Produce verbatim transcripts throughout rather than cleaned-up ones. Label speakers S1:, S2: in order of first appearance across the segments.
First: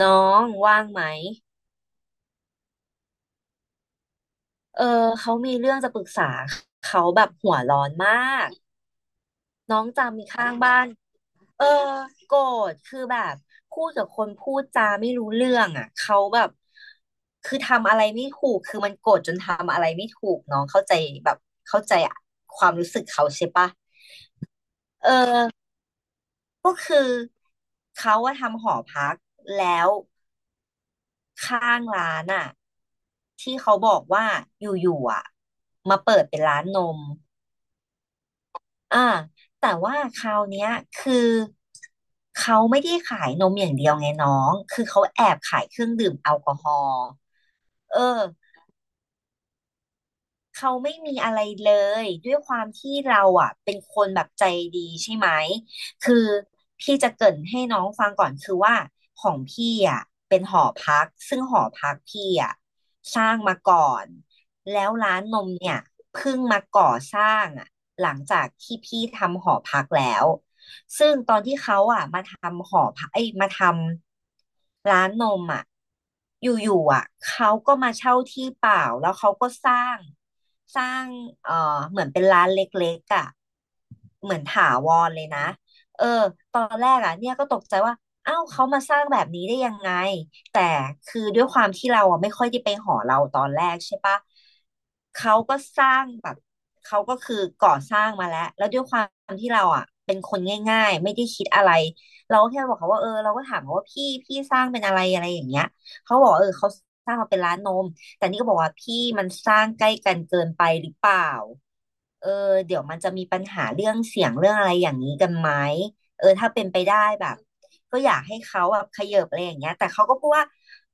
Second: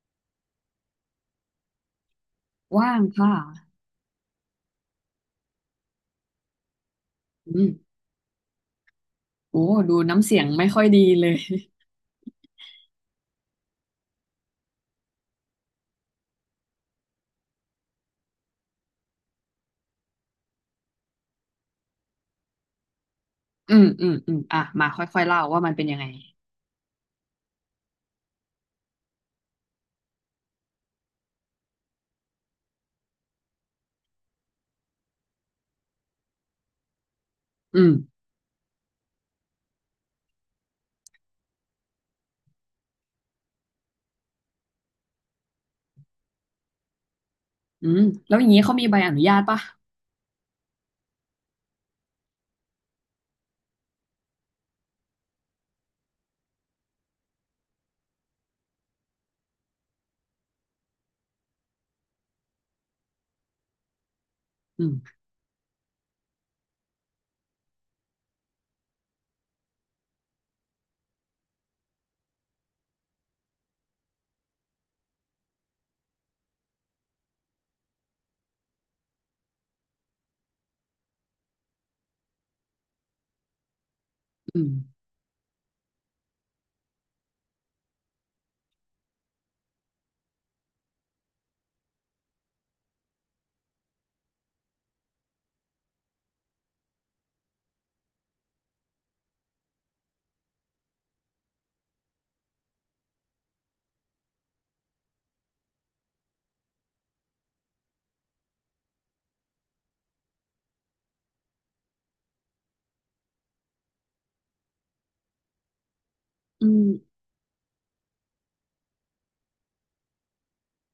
S1: น้องว่างไหม
S2: ว่างค่ะ
S1: เออเขามีเรื่องจะปรึกษาเขาแบบหัว
S2: อืม
S1: ร้อนมาก
S2: โอ้
S1: น้อง
S2: ดู
S1: จำมี
S2: น้ำเสียง
S1: ข้าง
S2: ไม่
S1: บ้า
S2: ค่อย
S1: น
S2: ดีเลย
S1: เออโกรธคือแบบพูดกับคนพูดจาไม่รู้เรื่องอ่ะเขาแบบคือทำอะไรไม่ถูกคือมันโกรธจนทำอะไรไม่ถูกน้องเข้าใจแบบเข้าใจความรู้สึกเขาใช่ปะ
S2: อืมอืมอืมอ่ะมา
S1: เออ
S2: ค่อยๆเล่าว่ามันเป็นยังไง
S1: ก็คือเขาว่าทำหอพักแล้ว ข้างร้านอ่ะที่เขาบอกว่าอยู่ๆอ่ะมาเปิดเป็นร้านนม
S2: อืม
S1: อ่าแต่ว่าคราวเนี้ยคือเขาไม่ได้ขายนมอย่างเดียวไงน้องคือเขาแอบขายเครื่องดื่มแอลกอฮอล์
S2: อื
S1: เออ
S2: มแล้วอย่างนี้เขามีใบอนุญาตปะ
S1: เขาไม่มีอะไรเลยด้วยความที่เราอ่ะเป็นคนแบบใจดีใช่ไหมคือพี่จะเกริ่นให้น้องฟังก่อนคือว่าของพี่อ่ะเป็นหอพักซึ่งหอพักพี่อ่ะสร้างมาก่อน
S2: อื
S1: แล้วร้า
S2: ม
S1: นนมเนี่ยเพิ่งมาก่อสร้างอ่ะหลังจากที่พี่ทำหอพักแล้ว ซึ่งตอนที่เขาอ่ะมาทำหอพักไอ้ยมาทำร้านนมอ่ะอยู่ๆอ่ะเขาก็มาเช่าที่เปล่าแล้วเขาก็สร้างสร้างเอ่อเหมือนเป็นร้านเล็กๆอ่ะเหมือน
S2: อื
S1: ถา
S2: ม
S1: วรเลยนะเออตอนแรกอ่ะเนี่ยก็ตกใจว่าเอ้าวเขามาสร้างแบบนี้ได้ยังไง แต่คือด้วยความที่เราอะไม่ค่อยได้ไปหอเราตอนแรกใช่ปะเขาก็สร้างแบบเขาก็คือก่อสร้างมาแล้วแล้วด้วยความที่เราอ่ะเป็นคนง่ายๆไม่ได้คิดอะไรเราก็แค่บอกเขาว่าเออเราก็ถามเขาว่าพี่พี่สร้างเป็นอะไรอะไรอย่างเงี้ยเขาบอกว่าเออเขาสร้างมาเป็นร้านนมแต่นี่ก็บอกว่าพี่มันสร้างใกล้กันเกินไปหรือเปล่าเออเดี๋ยวมันจะมีปัญหาเรื่องเสียงเรื่องอะไรอย่างนี้กันไหมเออถ้าเป็
S2: อื
S1: นไป
S2: ม
S1: ได้แบบ ก็อยากให้เขาแบบเขยิบอะไรอย่างเงี้ยแต่เขาก็พูดว่า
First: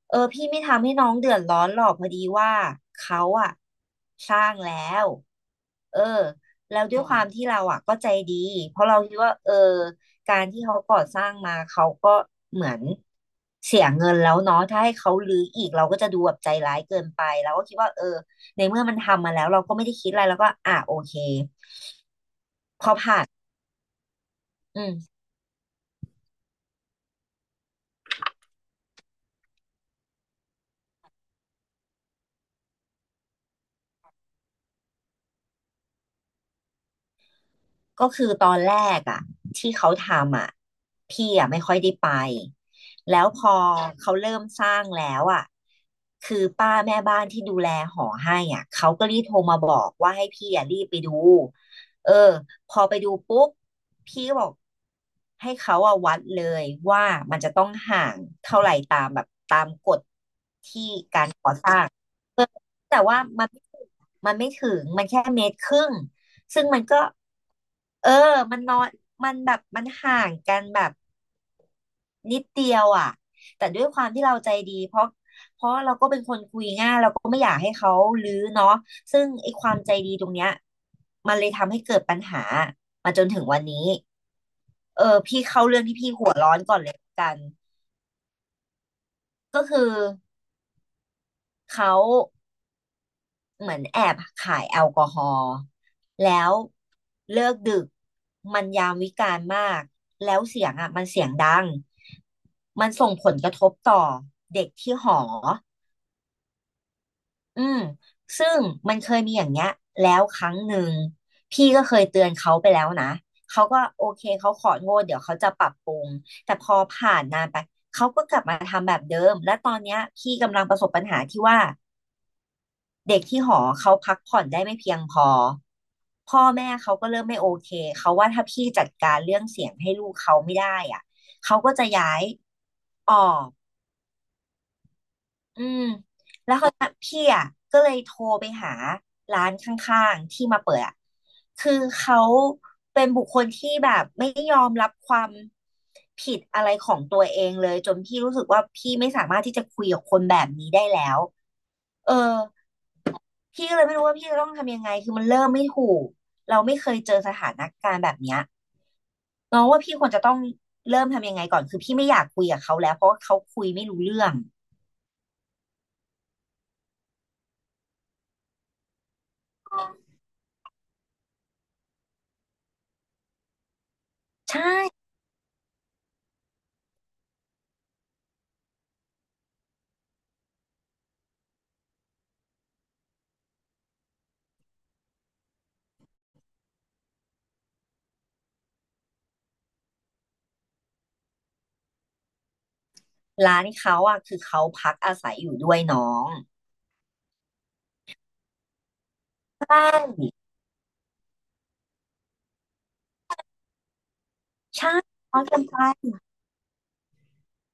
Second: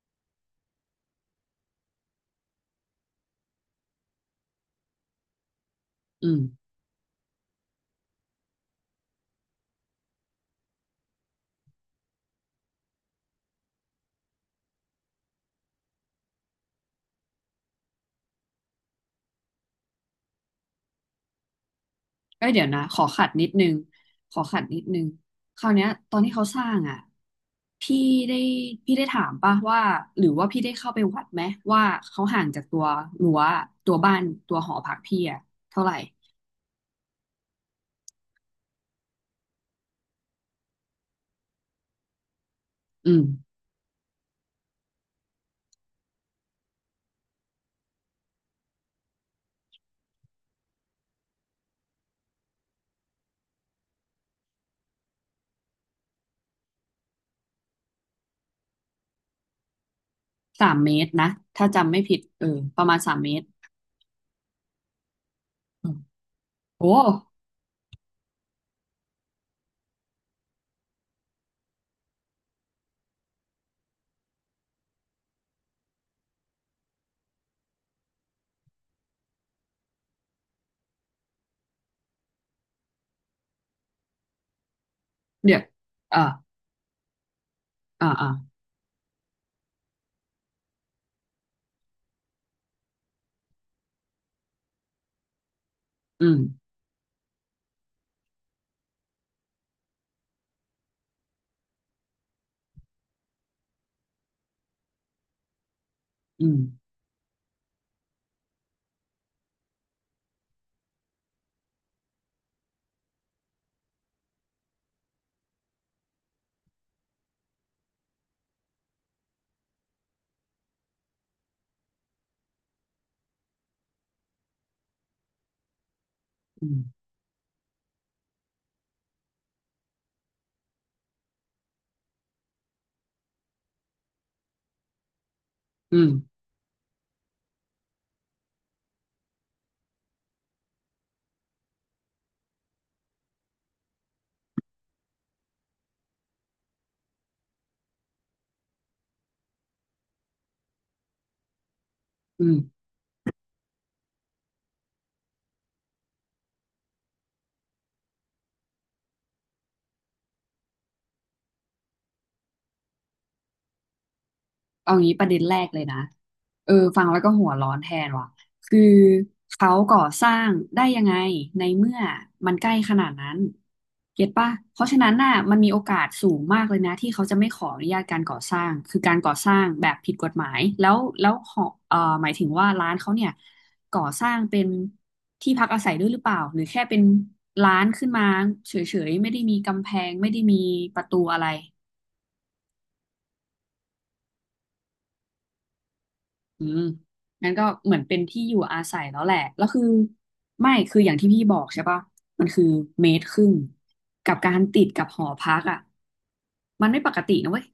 S1: เออพี่ไม่ทำให้น้องเดือดร้อนหรอกพอดีว่าเขาอะสร้างแล้วเออ
S2: อืม
S1: แล้วด้วยความที่เราอะก็ใจดีเพราะเราคิดว่าเออการที่เขาก่อสร้างมาเขาก็เหมือนเสียเงินแล้วเนาะถ้าให้เขารื้ออีกเราก็จะดูแบบใจร้ายเกินไปเราก็คิดว่าเออในเมื่อมันทำมาแล้วเราก็ไม่ได้คิดอะไรแล้วก็อ่ะโอเค
S2: เอ้ยเดี๋ยวนะ ขอขัดนิดนึงขอขัดนิ
S1: อื
S2: ดนึง
S1: ม
S2: คราวเนี้ยตอนที่เขาสร้างอ่ะ พี่ได้พี่ได้ถามปะว่าหรือว่าพี่ได้เข้าไปวัดไหมว่าเขาห่างจากตัวรั้วตัวบ้านตัวหอพักพี่อ่ะเท่าไหร่
S1: ก็คือตอนแรกอ่ะที่เขาทำอ่ะพี่อ่ะไม่ค่อยได้ไป
S2: อืม
S1: แล้วพอเขาเริ่มสร้างแล้วอ่ะคือป้าแม่บ้านที่ดูแลหอให้อ่ะเขาก็รีบโทรมาบอกว่าให้พี่อ่ะรีบไปดูเออพอไปดูปุ๊บพี่ก็บอกให้เขาอ่ะวัดเลยว่ามันจะต้องห่างเท่าไหร่ตามแบบตามกฎ
S2: สามเมตรนะ ถ้าจำไม่ผิดเออประ
S1: แต่
S2: มาณสา
S1: ว่า
S2: มเมต
S1: มั
S2: ร
S1: นมันไม่ถึงมันแค่เมตรครึ่
S2: อื
S1: ง
S2: ม
S1: ซึ่งมัน
S2: โอ้
S1: ก็ เออมันนอนมันแบบมันห่างกันแบบนิดเดียวอ่ะแต่ด้วยความที่เราใจดี เพราะเราก็ไม่อยากให้เขารื้อเนาะซึ่งไอ้ความใจดีตรงเนี้ยมันเลยทำให้เกิดปัญหามาจนถึงวันนี้เออพี่
S2: เดี๋ย
S1: เข้าเรื่องที่พี่
S2: อ่า
S1: หัวร้อนก่อนเลยละกัน
S2: อ่าอ่า
S1: ก็คือเขา เหมือนแอบขายแอลกอฮอล์
S2: อื
S1: แล้
S2: ม
S1: วเลิกดึกมันยามวิกาลมากแล้วเสียงอ่ะมันเสียงดังมันส่งผลกระทบต่อเด็กที่หอ
S2: อืม
S1: อืมซึ่งมันเคยมีอย่างเงี้ยแล้วครั้งหนึ่งพี่ก็เคยเตือนเขาไปแล้วนะเขาก็โอเคเขาของดเดี๋ยวเขาจะปรับปรุงแต่พอผ่านนานไปเขาก็กลับมาทำแบบเดิมและตอนเนี้ยพี่กำลังประสบปัญหาที่ว่าเด็กที่หอเขาพักผ่อนได้ไม่เพียงพอ พ่อ
S2: อื
S1: แม่เขา
S2: ม
S1: ก็เริ่มไม่โอเค เขาว่าถ้าพี่จัดการเรื่องเสียงให้ลูกเขาไม่ได้อ่ะเขาก็จะย้ายออก อืม
S2: อืม
S1: แล้วเขาวนี้พี่อ่ะก็เลยโทรไปหาร้านข้างๆที่มาเปิดอ่ะคือเขาเป็นบุคคลที่แบบไม่ยอมรับความผิดอะไรของตัวเองเลยจนพี่รู้สึกว่าพี่ไม่สามารถที่จะคุยกับคนแบบนี้ได้แล้วเออ
S2: อืม
S1: พี่ก็เลยไม่รู้ว่าพี่จะต้องทำยังไงคือมันเริ่มไม่ถูกเราไม่เคยเจอสถานการณ์แบบเนี้ยน้องว่าพี่ควรจะต้องเริ่มทำยังไงก่อนคือพี่ไม่อยากคุยกับเขาแล้วเพราะว่าเขาคุยไม่รู้เรื่อง
S2: เอางี้ประเด็นแรกเลยนะเออฟังแล้วก็หัวร้อนแทนว่ะคือเขาก่อสร้างได้ยังไงในเมื่อมันใกล้ขนาดนั้น เก็ตปะ
S1: ใช
S2: เพราะฉะ
S1: ่
S2: นั้นน่ะมันมีโอกาสสูงมากเลยนะที่เขาจะไม่ขออนุญาตการก่อสร้างคือการก่อสร้างแบบผิดกฎหมายแล้วแล้วหอเอ่อหมายถึงว่าร้านเขาเนี่ยก่อสร้างเป็นที่พักอาศัยด้วยหรือเปล่าหรือแค่เป็นร้านขึ้นมาเฉยๆไม่ได้มีกำแพงไม่ได้มีประตูอะไร
S1: ร้านเขาอ่ะคือเขาพักอาศัยอยู่ด้วยน้อง
S2: อืมงั้นก็เหมือนเป็นที่อยู่อาศัยแล้วแหละแล้ว
S1: ใช่
S2: คือไม่คืออย่างที่พี่บอกใช่ปะมันคือเมตรครึ่งกับการติด
S1: ใช่
S2: กับหอ
S1: น้อง
S2: พั
S1: ก็
S2: ก
S1: ใไ
S2: อ่ะ
S1: ป
S2: มันไม่ปกตินะเว้ย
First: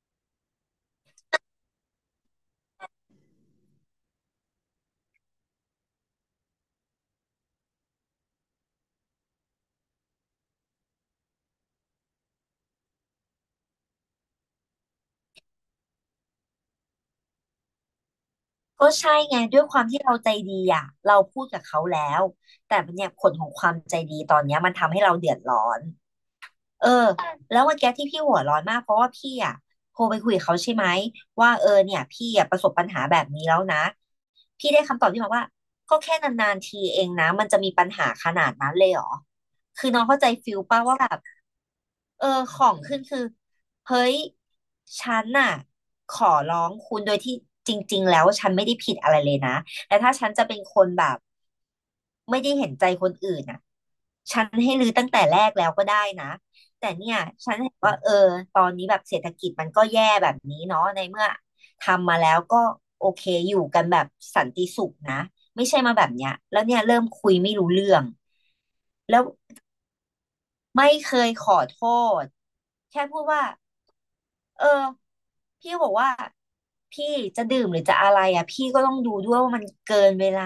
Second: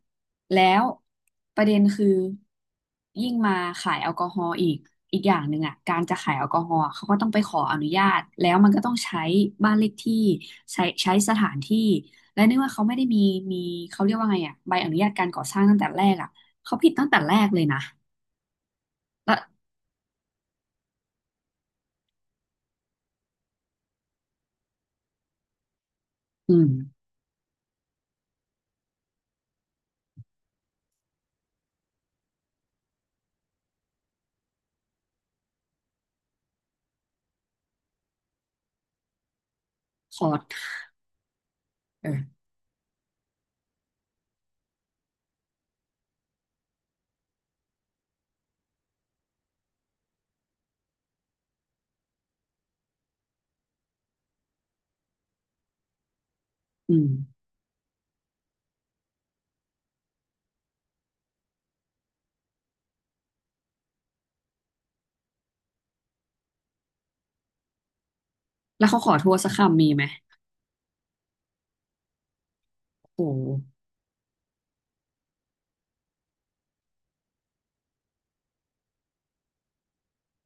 S2: แล้วประเด็นคือยิ่งมาขายแอลกอฮอล์อีกอีกอย่างหนึ่งอ่ะการจะขายแอลกอฮอล์อะเขาก็ต้องไปขออนุญาตแล้วมันก็ต้องใช้บ้านเลขที่ใช้ใช้สถานที่และเนื่องว่าเขาไม่ได้มีมีเขาเรียกว่าไงอ่ะใบอนุญาตการก่อสร้างตั้งแต่แรกอ่ะเขาผิดตั้งแต่แรกเลยนะ
S1: ก็ใช่
S2: แล้
S1: ไง
S2: ว
S1: ด้วยความที่เราใจดีอ่ะเราพูดกับเขาแล้วแต่เนี่ยผลของความใจดีตอนเนี้ยมันทำให้เราเดือดร้อน
S2: อืม
S1: เออแล้วเมั่อกที่พี่หัวร้อนมากเพราะว่าพี่อ่ะโทรไปคุยกับเขาใช่ไหมว่าเออเนี่ยพี่อ่ะประสบปัญหาแบบนี้แล้วนะพี่ได้คำตอบที่มาว่าก็แค่นานๆทีเองนะมันจะมีปัญหาขนาดนั้นเลยเหรอคือน้อง
S2: ข
S1: เข้าใจ
S2: อ
S1: ฟิลป่ะว่าแบบ
S2: เอ
S1: เออ
S2: อ
S1: ของขึ้นคือเฮ้ยฉันน่ะขอร้องคุณโดยที่จริงๆแล้วฉันไม่ได้ผิดอะไรเลยนะแต่ถ้าฉันจะเป็นคนแบบไม่ได้เห็นใจคนอื่นน่ะฉันให้รื้อตั้งแต่แรกแล้วก็ได้นะแต่
S2: อื
S1: เนี่ย
S2: ม
S1: ฉันเห็นว่าเออตอนนี้แบบเศรษฐกิจมันก็แย่แบบนี้เนาะในเมื่อทำมาแล้วก็โอเคอยู่กันแบบสันติสุขนะไม่ใช่มาแบบเนี้ยแล้วเนี่ยเริ่มคุยไม่รู้เรื่อง
S2: แล้วเขาขอ
S1: แล้ว
S2: โทษสักคำมีไหม
S1: ไม่เคยขอโทษแค่พูดว่า
S2: โห
S1: เออพี่ก็บอกว่าพี่จะดื่มหรือจะอะไรอ่ะพี่ก็ต้องดูด้วยว่ามันเกินเวลา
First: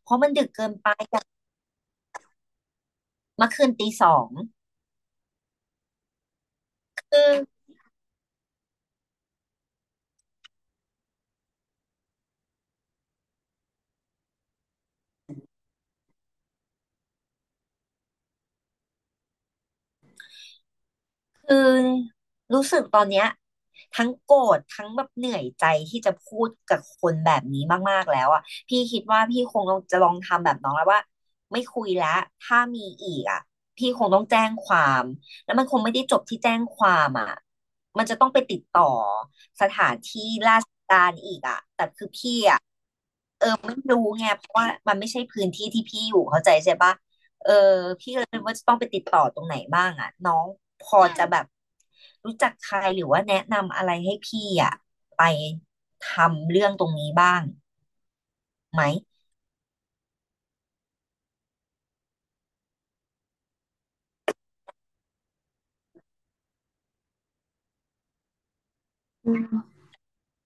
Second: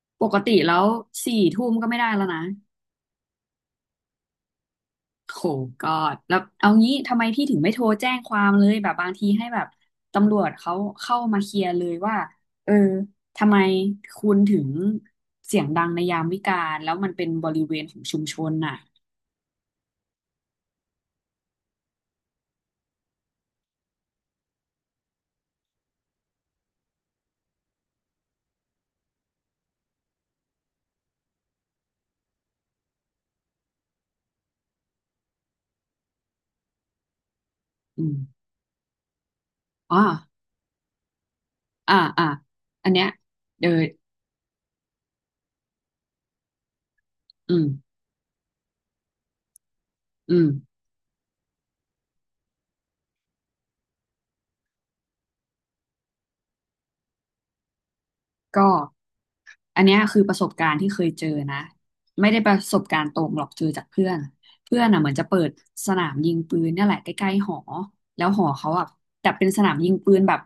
S1: เพราะ
S2: ป
S1: มัน
S2: ก
S1: ดึก
S2: ติ
S1: เกิ
S2: แล้
S1: น
S2: ว
S1: ไป
S2: สี่ทุ่มก็ไม่ได้แล้วนะ
S1: เมื่อคืนตีสอง
S2: โหกอดแล้วเอางี้ทำ
S1: คื
S2: ไม
S1: อ
S2: พี่ถึงไม่โทรแจ้งความเลยแบบบางทีให้แบบตำรวจเขาเข้ามาเคลียร์เลยว่าเออทำไมคุณถึงเสียงดังในยามวิกาลแล้วมันเป็นบริเวณของชุมชนน่ะ
S1: คือรู้สึกตอนเนี้ยทั้งโกรธทั้งแบบเหนื่อยใจที่จะพูดกับคนแบบนี้มากๆแล้วอ่ะพี่คิดว่าพี่คงต้องจะลองทำแบบน้องแล้วว่าไม่คุยแล้วถ้ามีอีกอ่ะพี่คงต้องแจ้งความแล้วมันคงไม่ได้จบที่แจ้งความอ่ะมั
S2: อื
S1: นจะ
S2: ม
S1: ต้องไปติดต่อสถาน
S2: อ๋อ
S1: ที่
S2: อ่าอ่าอันเนี้ยเดออ
S1: ไม่รู้ไงเพราะว่ามันไม่ใช่พื้นที่ที่พี่อยู่เข้าใจใช่ปะเออ
S2: อืม
S1: พี่ก็เลยไม่รู้ว่าจะต้องไปติดต่อตรงไหนบ้างอ่ะน้อ
S2: อื
S1: ง
S2: ม
S1: พออืมจะแบบรู้จักใครหรือว่าแนะนำอะไรให้พี่อ่ะไปทำเรื่องตรงนี้บ้าง
S2: ก็
S1: ไหม
S2: อันเนี้ยคือประสบการณ์ที่เคยเจอนะไม่ได้ประสบการณ์ตรงหรอกเจอจากเพื่อนเพื่อนอ่ะเหมือนจะเปิดสนามยิงปืนเนี่ยแหละใกล้ๆหอแล้วหอเขาอ่ะแต่
S1: อื
S2: เป็นสนา
S1: ม
S2: มยิงปืนแบบ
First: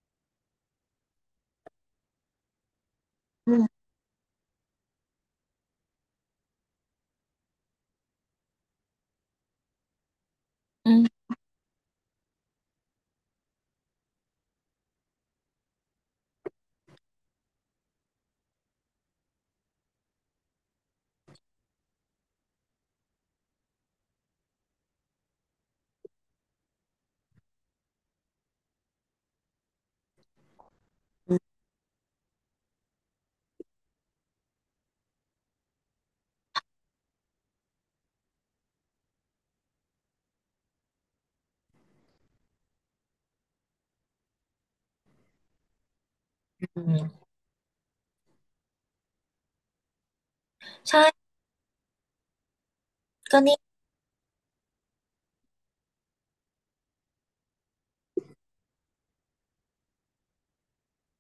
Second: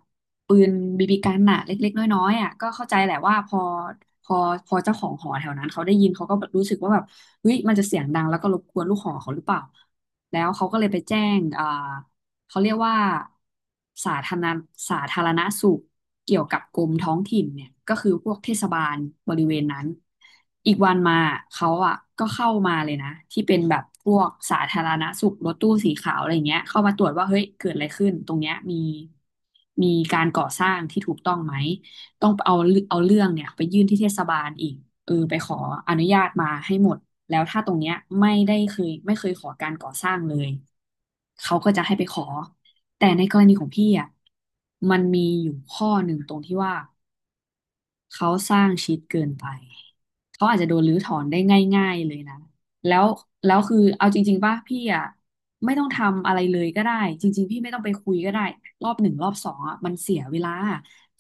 S2: ปืนบีบีกันน่ะเล็กๆน้อยๆอ่ะก็เข้าใจแหละว่าพ
S1: อื
S2: อ
S1: ม
S2: พอพอเจ้าของหอแถวนั้นเขาได้ยินเขาก็แบบรู้สึกว่าแบบเฮ้ยมันจะเสียงดังแล้วก็รบกวนลูกหอเขาหรือเปล่าแล้วเขาก็เลย
S1: อื
S2: ไป
S1: ม
S2: แจ้งอ่า เขาเรียกว่าสาธารณสาธารณสุขเกี่ยวกับกรมท้องถิ่นเนี่ยก็คือพวกเทศบาลบริเวณนั้นอีกวันมาเขาอ่ะก็เข้ามาเลยนะที่เป็นแบบพวกสาธารณสุขรถตู้สีขาวอะไรเงี้ยเข้ามาตรวจว่าเฮ้ยเกิดอะไรขึ้นตรงเนี้ยมีมีการก่อสร้างที่ถูกต้องไหม ต้องเอาเอาเรื่องเนี่ยไปยื่นที่เทศบาลอีกเออไปขออนุญาตมาให้หมดแล้วถ้าตรงเนี้ยไม่ได้เคยไม่เคยขอการก่อสร้างเลยเขาก็จะให้ไปขอแต่ในกรณีของพี่อ่ะมันมีอยู่ข้อหนึ่งตรงที่ว่า
S1: อืม
S2: เขาสร้างชิดเกินไป เขาอาจจะโดนรื้อถอน
S1: ใช่
S2: ได้ง่ายๆเลยนะ แล้ว
S1: ก็
S2: แล้
S1: นี่
S2: วคือเอาจริงๆป่ะพี่อ่ะไม่ต้องทำอะไรเลยก็ได้จริงๆพี่ไม่ต้องไปคุยก็ได้รอบหนึ่งรอบสองอ่ะมันเสียเวลา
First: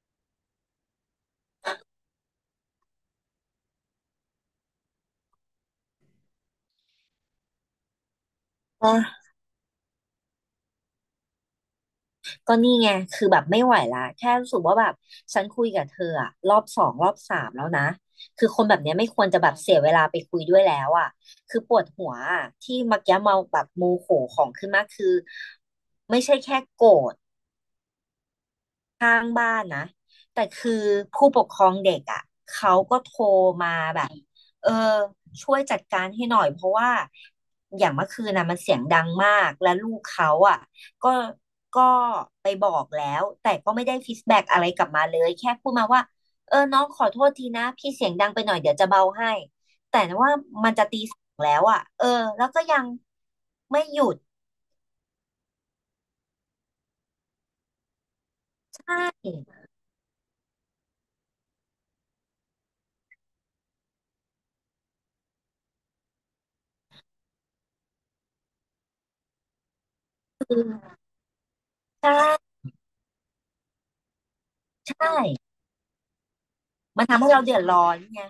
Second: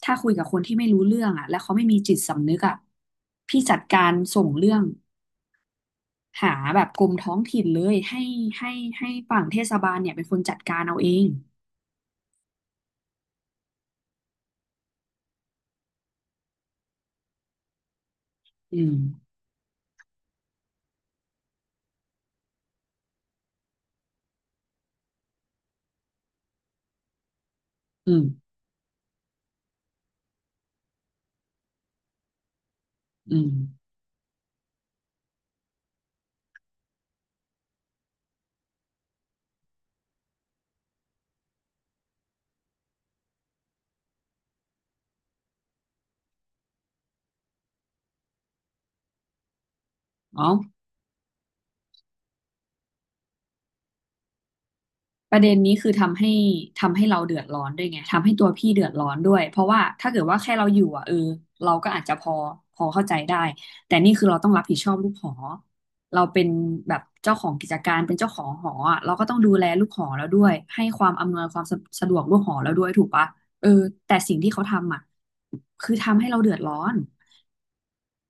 S2: ถ้าคุยกับคนที่ไม่รู้เรื่องอ่ะแล้วเขาไม่มีจิตสำนึกอ่ะพี่จัดการส่งเรื่องหาแบบกรมท้องถิ่นเลยให้ให้ให้
S1: ไง
S2: ฝั่งเทศบาลเนี่ยเป็นคนจัดการเอาเอง
S1: ก็นี่ไง คือแบบไม่ไหวละแค่รู้สึกว่าแบบฉันคุยกับเธออะรอบสองรอบสามแล้วนะ คือคนแบบ
S2: อื
S1: เนี้
S2: ม
S1: ยไม่ควรจะแบบเสียเวลาไปคุยด้วยแล้วอะคือปวดหัวอะที่เมักยะเมาแบบโมโหของขึ้นมากคือไม่ใช่แค่โกรธ
S2: อืม
S1: ข้างบ้านนะแต่คือผู้ปกครองเด็กอ่ะเขาก็โทร
S2: อืม
S1: มาแบบเออช่วยจัดการให้หน่อยเพราะว่าอย่างเมื่อคืนนะมันเสียงดังมากและลูกเขาอ่ะก็ก็ไปบอกแล้วแต่ก็ไม่ได้ฟีดแบ็กอะไรกลับมาเลยแค่พูดมาว่าเออน้องขอโทษทีนะพี่เสียงดังไปหน่อยเดี๋ยวจะเบาให้แต่ว่า
S2: อ๋อ
S1: มันจะตีสองแล้วอ่ะเออแล้วก็ยังไม่หยุด
S2: ประเด็นนี้คือทำให้ทำให้เราเดือดร้อนด้วยไงทำให้ตัวพี่
S1: ใช
S2: เดือดร้อน
S1: ่
S2: ด้วยเพราะว่าถ้าเกิดว่าแค่เราอยู่อ่ะเออเราก็อาจจะพอพอเข้าใจได้แต่นี่คือเราต้องรับผิดชอบลูกหอเราเป็นแบบเจ้าของกิจการเป็นเจ้าของหออ่ะเราก็ต้องดูแลลูกหอแล้วด้วยให้ความอำนวยความสะสะดวกลูก
S1: ใช่
S2: หอแล้วด้วยถูกปะเออแต่สิ่งที่เขา
S1: ใช
S2: ทำอ่ะ
S1: ่
S2: คือทำให้เราเดือดร้อน
S1: มันทำให้เราเดือดร้อนไง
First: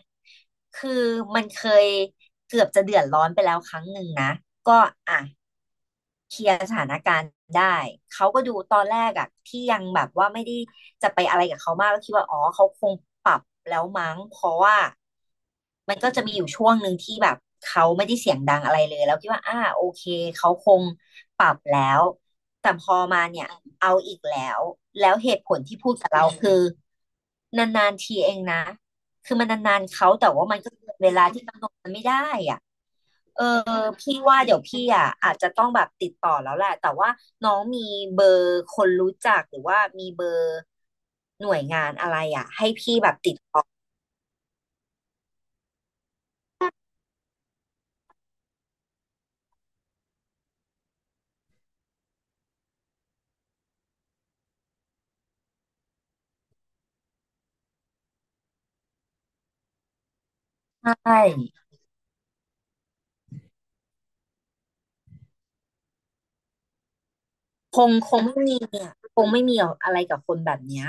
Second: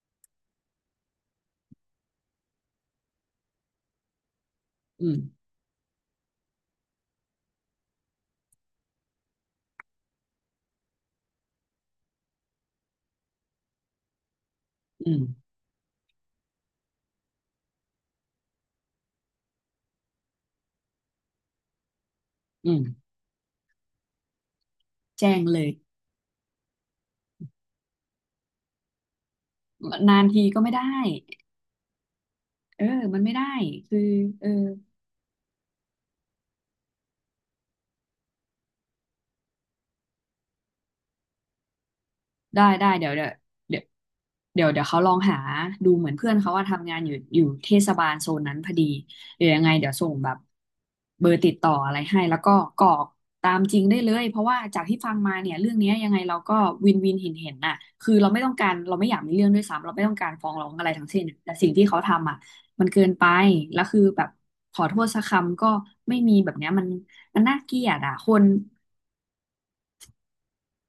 S1: คือมันเคยเกือบจะเดือดร้อนไปแล้วครั้งหนึ่งนะก็
S2: อื
S1: อ่ะ
S2: ม
S1: เคลียร์สถานการณ์ได้เขาก็ดูตอนแรกอะที่ยังแบบว่าไม่ได้จะไปอะไรกับเขามากก็คิดว่าอ๋อเขาคงปรับแล้วมั้งเพราะว่า
S2: อืม
S1: มันก็จะมีอยู่ช่วงหนึ่งที่แบบเขาไม่ได้เสียงดังอะไรเลยแล้วคิดว่าอ่าโอเคเขาคงปรับแล้วแต่
S2: อื
S1: พอ
S2: ม
S1: มาเนี่ยเอาอีกแล้วแล้วเห
S2: แจ้ง
S1: ตุผ
S2: เล
S1: ล
S2: ย
S1: ที่พูดกับเราคือนานๆทีเองนะ คือมันนานๆเขา
S2: นาน
S1: แต่
S2: ที
S1: ว่ามั
S2: ก็
S1: นก็
S2: ไม่
S1: เกิ
S2: ได้
S1: นเวลาที่กำหนดมันไม่ได้อ่ะ
S2: เออมันไม่
S1: เอ
S2: ได้
S1: อ
S2: คือ
S1: พี่ว่า
S2: เออ
S1: เดี๋ยวพี่อ่ะอาจจะต้องแบบติดต่อแล้วแหละแต่ว่าน้องมีเบอร์คนรู้จักหรือว่ามีเบอร์หน่วยงานอะไรอ่ะ
S2: ได้
S1: ให้
S2: ได้
S1: พี่
S2: เดี๋
S1: แบ
S2: ยว
S1: บ
S2: เดี๋ย
S1: ติ
S2: ว
S1: ด
S2: เดี๋ยวเดี๋ยวเดี๋ยวเขาลองหาดูเหมือนเพื่อนเขาว่าทำงานอยู่อยู่เทศบาลโซนนั้นพอดีเดี๋ยวยังไงเดี๋ยวส่งแบบเบอร์ติดต่ออะไรให้แล้วก็กรอกตามจริงได้เลยเพราะว่าจากที่ฟังมาเนี่ยเรื่องเนี้ยยังไงเราก็วินวินเห็นเห็นน่ะคือเราไม่ต้องการเราไม่อยากมีเรื่องด้วยซ้ำเราไม่ต้องการฟ้องร้องอะไรทั้ง
S1: ใช่
S2: สิ้นแต่สิ่งที่เขาทำอ่ะมันเกินไปแล้วคือแบบขอโทษสักคำก็ไม่มีแบบเนี้ยมันมันน่าเก
S1: ค
S2: ลีย
S1: ง
S2: ด
S1: ค
S2: อ่ะ
S1: ง
S2: ค
S1: ไม่
S2: น
S1: มีเนี่ยคงไม่มีอะไรกับคนแบบเนี้ย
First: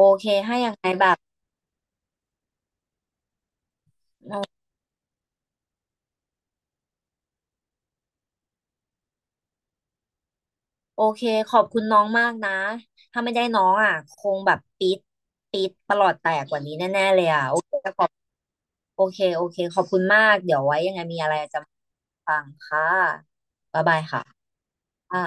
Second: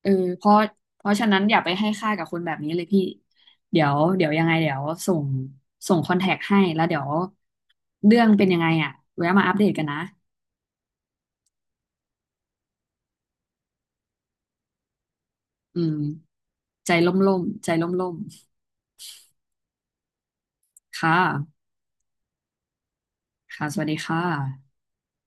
S2: เออเพราะเพราะฉะนั้นอย่าไปให้ค่ากับคนแบบนี้เลยพี่เดี๋ยวเดี๋ยวยังไงเดี๋ยวส่งส่งคอนแทคให้แล้วเดี๋ยวเรื่องเป็นยังไงอ่ะแวะมาอัปเดตกันนะ
S1: โอเคขอบคุณน้องมากนะถ้าไม่ได้น้องอ่ะคงแบบปี๊ดปี๊ด
S2: อื
S1: ป
S2: ม
S1: ระหลอดแตกกว่านี้
S2: ใจ
S1: แน่
S2: ล
S1: ๆเลย
S2: ่
S1: อ่ะ
S2: ม
S1: โอ
S2: ๆใจ
S1: เค
S2: ล
S1: ขอบ
S2: ่ม
S1: โอเคโอเคขอบคุณมากเดี๋ยวไว้ยัง
S2: ๆ
S1: ไงมี
S2: ค่ะ
S1: อะไรจะ ฟังค่ะ
S2: ค่ะส
S1: บ๊าย
S2: วัส
S1: บา
S2: ดี
S1: ย
S2: ค่ะ
S1: ค่ะอ่า